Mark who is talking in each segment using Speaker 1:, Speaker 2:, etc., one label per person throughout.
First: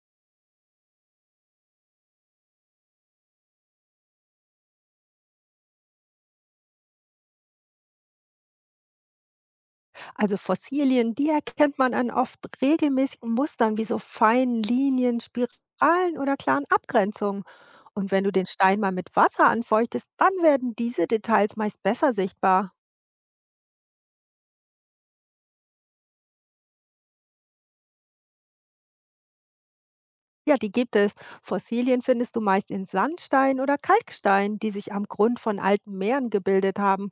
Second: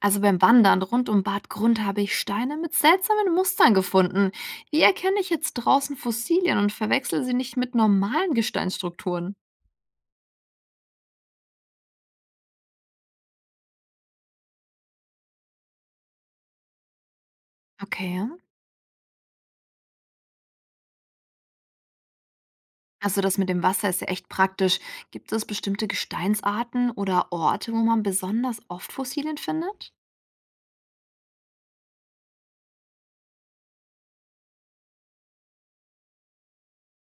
Speaker 1: Also beim Wandern rund um Bad Grund habe ich Steine mit seltsamen Mustern gefunden. Wie erkenne ich jetzt draußen Fossilien und verwechsel sie nicht mit normalen Gesteinsstrukturen?
Speaker 2: Also Fossilien, die erkennt man an oft regelmäßigen Mustern wie so feinen Linien, Spiralen oder klaren Abgrenzungen. Und wenn
Speaker 1: Okay.
Speaker 2: du den Stein mal mit Wasser anfeuchtest, dann werden diese Details meist besser sichtbar.
Speaker 1: Also das mit dem Wasser ist ja echt praktisch. Gibt es bestimmte Gesteinsarten oder Orte, wo man besonders oft Fossilien findet?
Speaker 2: Ja, die gibt es. Fossilien findest du meist in Sandstein oder Kalkstein, die sich am Grund von alten Meeren gebildet haben.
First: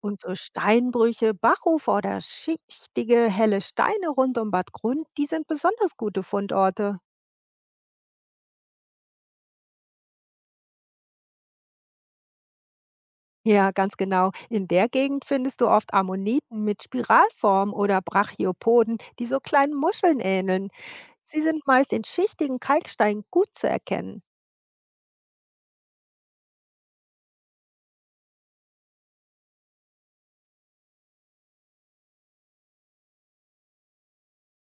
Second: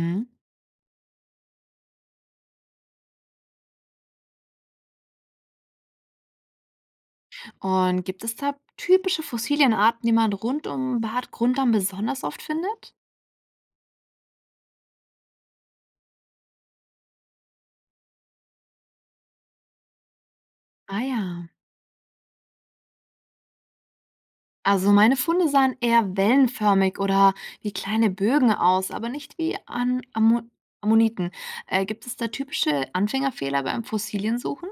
Speaker 2: Und so Steinbrüche, Bachufer oder schichtige, helle Steine rund um Bad Grund, die sind besonders gute Fundorte.
Speaker 1: Und gibt es da typische Fossilienarten, die man rund um Bad Grund dann besonders oft findet?
Speaker 2: Ja, ganz genau. In der Gegend findest du oft Ammoniten mit Spiralform oder Brachiopoden, die so kleinen Muscheln ähneln.
Speaker 1: Ah
Speaker 2: Sie
Speaker 1: ja.
Speaker 2: sind meist in schichtigen Kalkstein gut zu erkennen.
Speaker 1: Also meine Funde sahen eher wellenförmig oder wie kleine Bögen aus, aber nicht wie an Ammo Ammoniten. Gibt es da typische Anfängerfehler beim Fossiliensuchen?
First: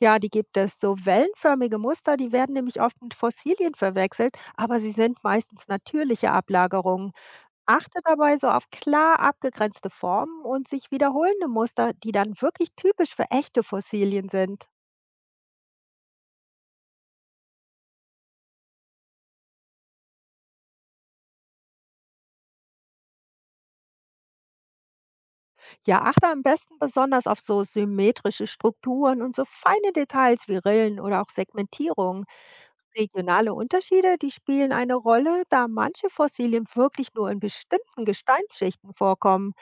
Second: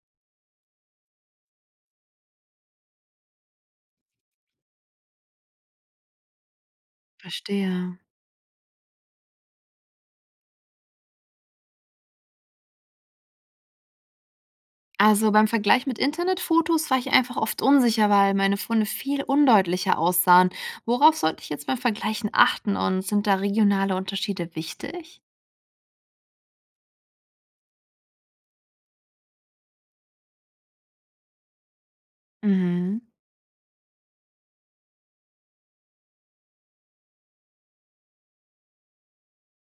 Speaker 2: Ja, die gibt es. So wellenförmige Muster, die werden nämlich oft mit Fossilien verwechselt, aber sie sind meistens natürliche Ablagerungen.
Speaker 1: Verstehe.
Speaker 2: Achte dabei so auf klar abgegrenzte Formen und sich wiederholende Muster, die dann wirklich typisch für echte Fossilien sind.
Speaker 1: Also beim Vergleich mit Internetfotos war ich einfach oft unsicher, weil meine Funde viel undeutlicher aussahen. Worauf sollte ich jetzt beim Vergleichen achten und sind da regionale Unterschiede wichtig?
Speaker 2: Ja, achte am besten besonders auf so symmetrische Strukturen und so feine Details wie Rillen oder auch Segmentierung.
Speaker 1: Mhm.
Speaker 2: Regionale Unterschiede, die spielen eine Rolle, da manche Fossilien wirklich nur in bestimmten Gesteinsschichten vorkommen.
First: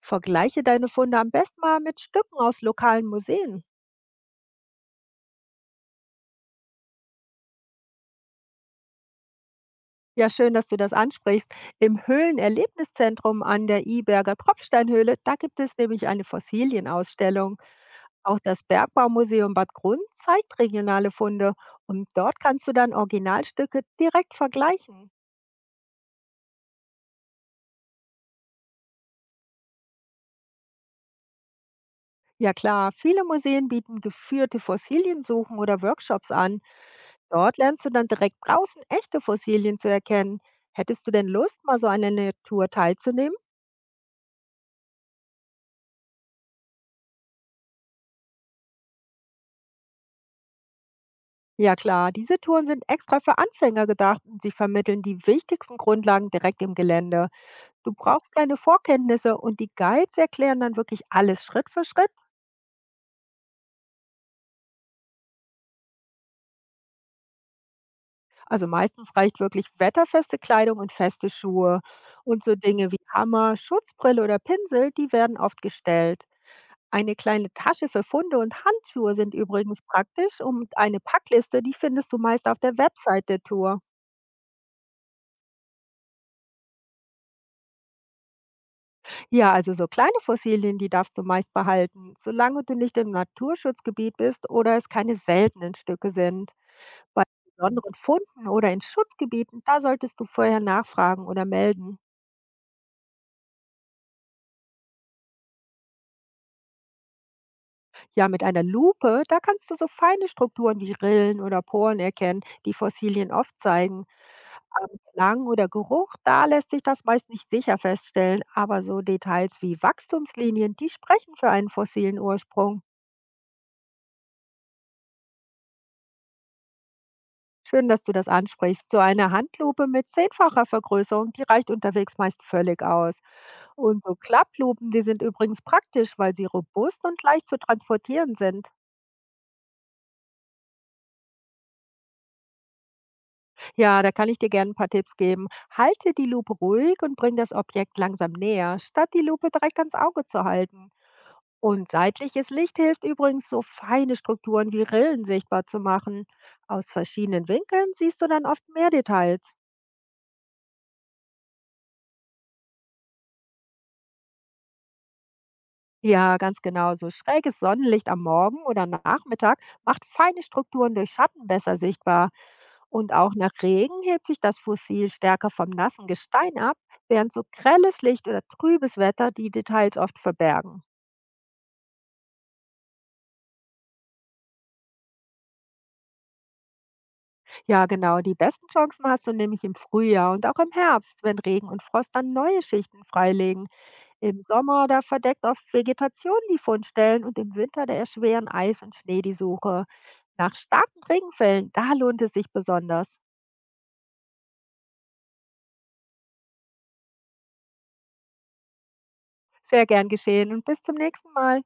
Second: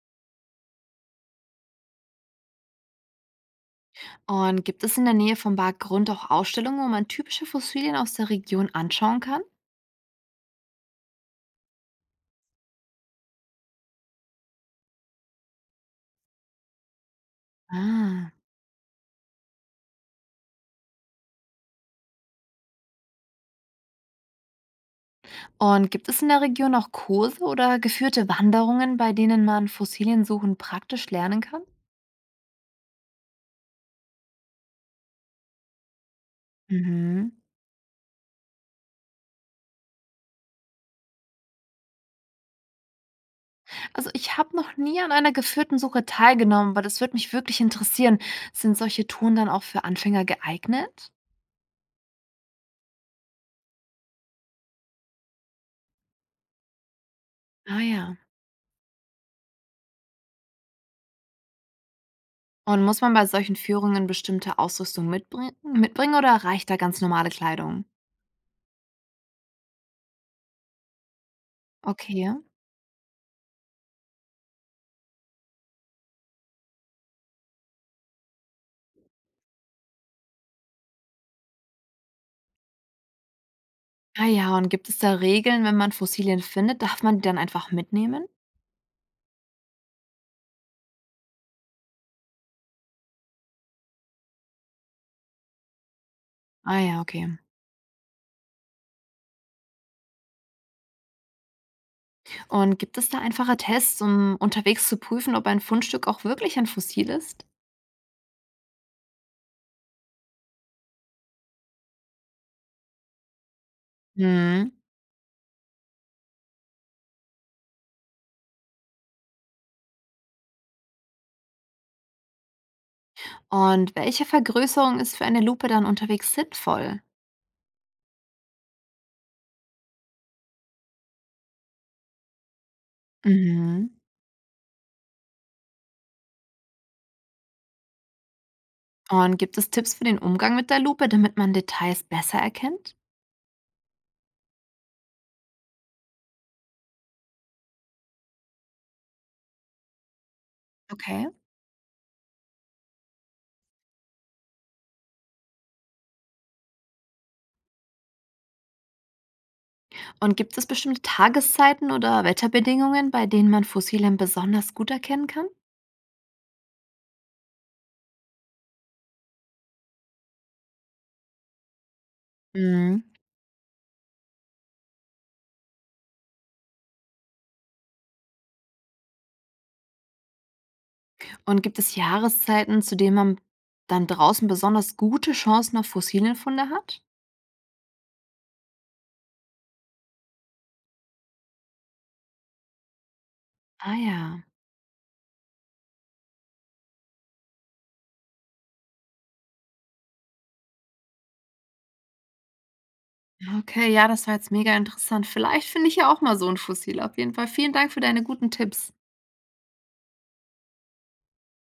Speaker 2: Vergleiche deine Funde am besten mal mit Stücken aus lokalen Museen.
Speaker 1: Und gibt es in der Nähe vom Berggrund auch Ausstellungen, wo man typische Fossilien aus der Region anschauen kann?
Speaker 2: Ja, schön, dass du das ansprichst. Im Höhlenerlebniszentrum an der Iberger Tropfsteinhöhle, da gibt es nämlich eine Fossilienausstellung.
Speaker 1: Ah.
Speaker 2: Auch das Bergbaumuseum Bad Grund zeigt regionale Funde und dort kannst du dann Originalstücke direkt vergleichen.
Speaker 1: Und gibt es in der Region auch Kurse oder geführte Wanderungen, bei denen man Fossilien suchen praktisch lernen kann?
Speaker 2: Ja klar, viele Museen bieten geführte Fossiliensuchen oder Workshops an.
Speaker 1: Mhm.
Speaker 2: Dort lernst du dann direkt draußen echte Fossilien zu erkennen. Hättest du denn Lust, mal so an einer Tour teilzunehmen?
Speaker 1: Also ich habe noch nie an einer geführten Suche teilgenommen, aber das würde mich wirklich interessieren. Sind solche Touren dann auch für Anfänger geeignet?
Speaker 2: Ja klar, diese Touren sind extra für Anfänger gedacht und sie vermitteln die wichtigsten Grundlagen direkt im Gelände.
Speaker 1: Ah
Speaker 2: Du
Speaker 1: ja.
Speaker 2: brauchst keine Vorkenntnisse und die Guides erklären dann wirklich alles Schritt für Schritt.
Speaker 1: Und muss man bei solchen Führungen bestimmte Ausrüstung mitbringen oder reicht da ganz normale Kleidung?
Speaker 2: Also meistens reicht wirklich wetterfeste Kleidung und feste Schuhe.
Speaker 1: Okay.
Speaker 2: Und so Dinge wie Hammer, Schutzbrille oder Pinsel, die werden oft gestellt. Eine kleine Tasche für Funde und Handschuhe sind übrigens praktisch und eine Packliste, die findest du meist auf der Website der Tour.
Speaker 1: Ah ja, und gibt es da Regeln, wenn man Fossilien findet, darf man die dann einfach mitnehmen?
Speaker 2: Ja, also so kleine Fossilien, die darfst du meist behalten, solange du nicht im Naturschutzgebiet bist oder es keine seltenen Stücke sind.
Speaker 1: Ah ja,
Speaker 2: Bei
Speaker 1: okay.
Speaker 2: besonderen Funden oder in Schutzgebieten, da solltest du vorher nachfragen oder melden.
Speaker 1: Und gibt es da einfache Tests, um unterwegs zu prüfen, ob ein Fundstück auch wirklich ein Fossil ist?
Speaker 2: Ja, mit einer Lupe, da kannst du so feine Strukturen wie Rillen oder Poren erkennen, die Fossilien oft zeigen.
Speaker 1: Mhm.
Speaker 2: Am Klang oder Geruch, da lässt sich das meist nicht sicher feststellen, aber so Details wie Wachstumslinien, die sprechen für einen fossilen Ursprung.
Speaker 1: Und welche Vergrößerung ist für eine Lupe dann unterwegs sinnvoll?
Speaker 2: Schön, dass du das ansprichst. So eine Handlupe mit 10-facher Vergrößerung, die reicht unterwegs meist völlig aus.
Speaker 1: Mhm.
Speaker 2: Und so Klapplupen, die sind übrigens praktisch, weil sie robust und leicht zu transportieren sind.
Speaker 1: Und gibt es Tipps für den Umgang mit der Lupe, damit man Details besser erkennt?
Speaker 2: Ja, da kann ich dir gerne ein paar Tipps geben. Halte die Lupe ruhig und bring das Objekt langsam näher, statt die Lupe direkt ans Auge zu halten.
Speaker 1: Okay.
Speaker 2: Und seitliches Licht hilft übrigens, so feine Strukturen wie Rillen sichtbar zu machen. Aus verschiedenen Winkeln siehst du dann oft mehr Details.
Speaker 1: Und gibt es bestimmte Tageszeiten oder Wetterbedingungen, bei denen man Fossilien besonders gut erkennen kann?
Speaker 2: Ja, ganz genau. So schräges Sonnenlicht am Morgen oder Nachmittag macht feine Strukturen durch Schatten besser sichtbar.
Speaker 1: Mhm.
Speaker 2: Und auch nach Regen hebt sich das Fossil stärker vom nassen Gestein ab, während so grelles Licht oder trübes Wetter die Details oft verbergen.
Speaker 1: Und gibt es Jahreszeiten, zu denen man dann draußen besonders gute Chancen auf Fossilienfunde hat?
Speaker 2: Ja, genau. Die besten Chancen hast du nämlich im Frühjahr und auch im Herbst, wenn Regen und Frost dann neue Schichten freilegen.
Speaker 1: Ah
Speaker 2: Im
Speaker 1: ja.
Speaker 2: Sommer, da verdeckt oft Vegetation die Fundstellen und im Winter, da erschweren Eis und Schnee die Suche. Nach starken Regenfällen, da lohnt es sich besonders.
Speaker 1: Okay, ja, das war jetzt mega interessant. Vielleicht finde ich ja auch mal so ein Fossil. Auf jeden Fall vielen Dank für deine guten Tipps.
Speaker 2: Sehr gern geschehen und bis zum nächsten Mal.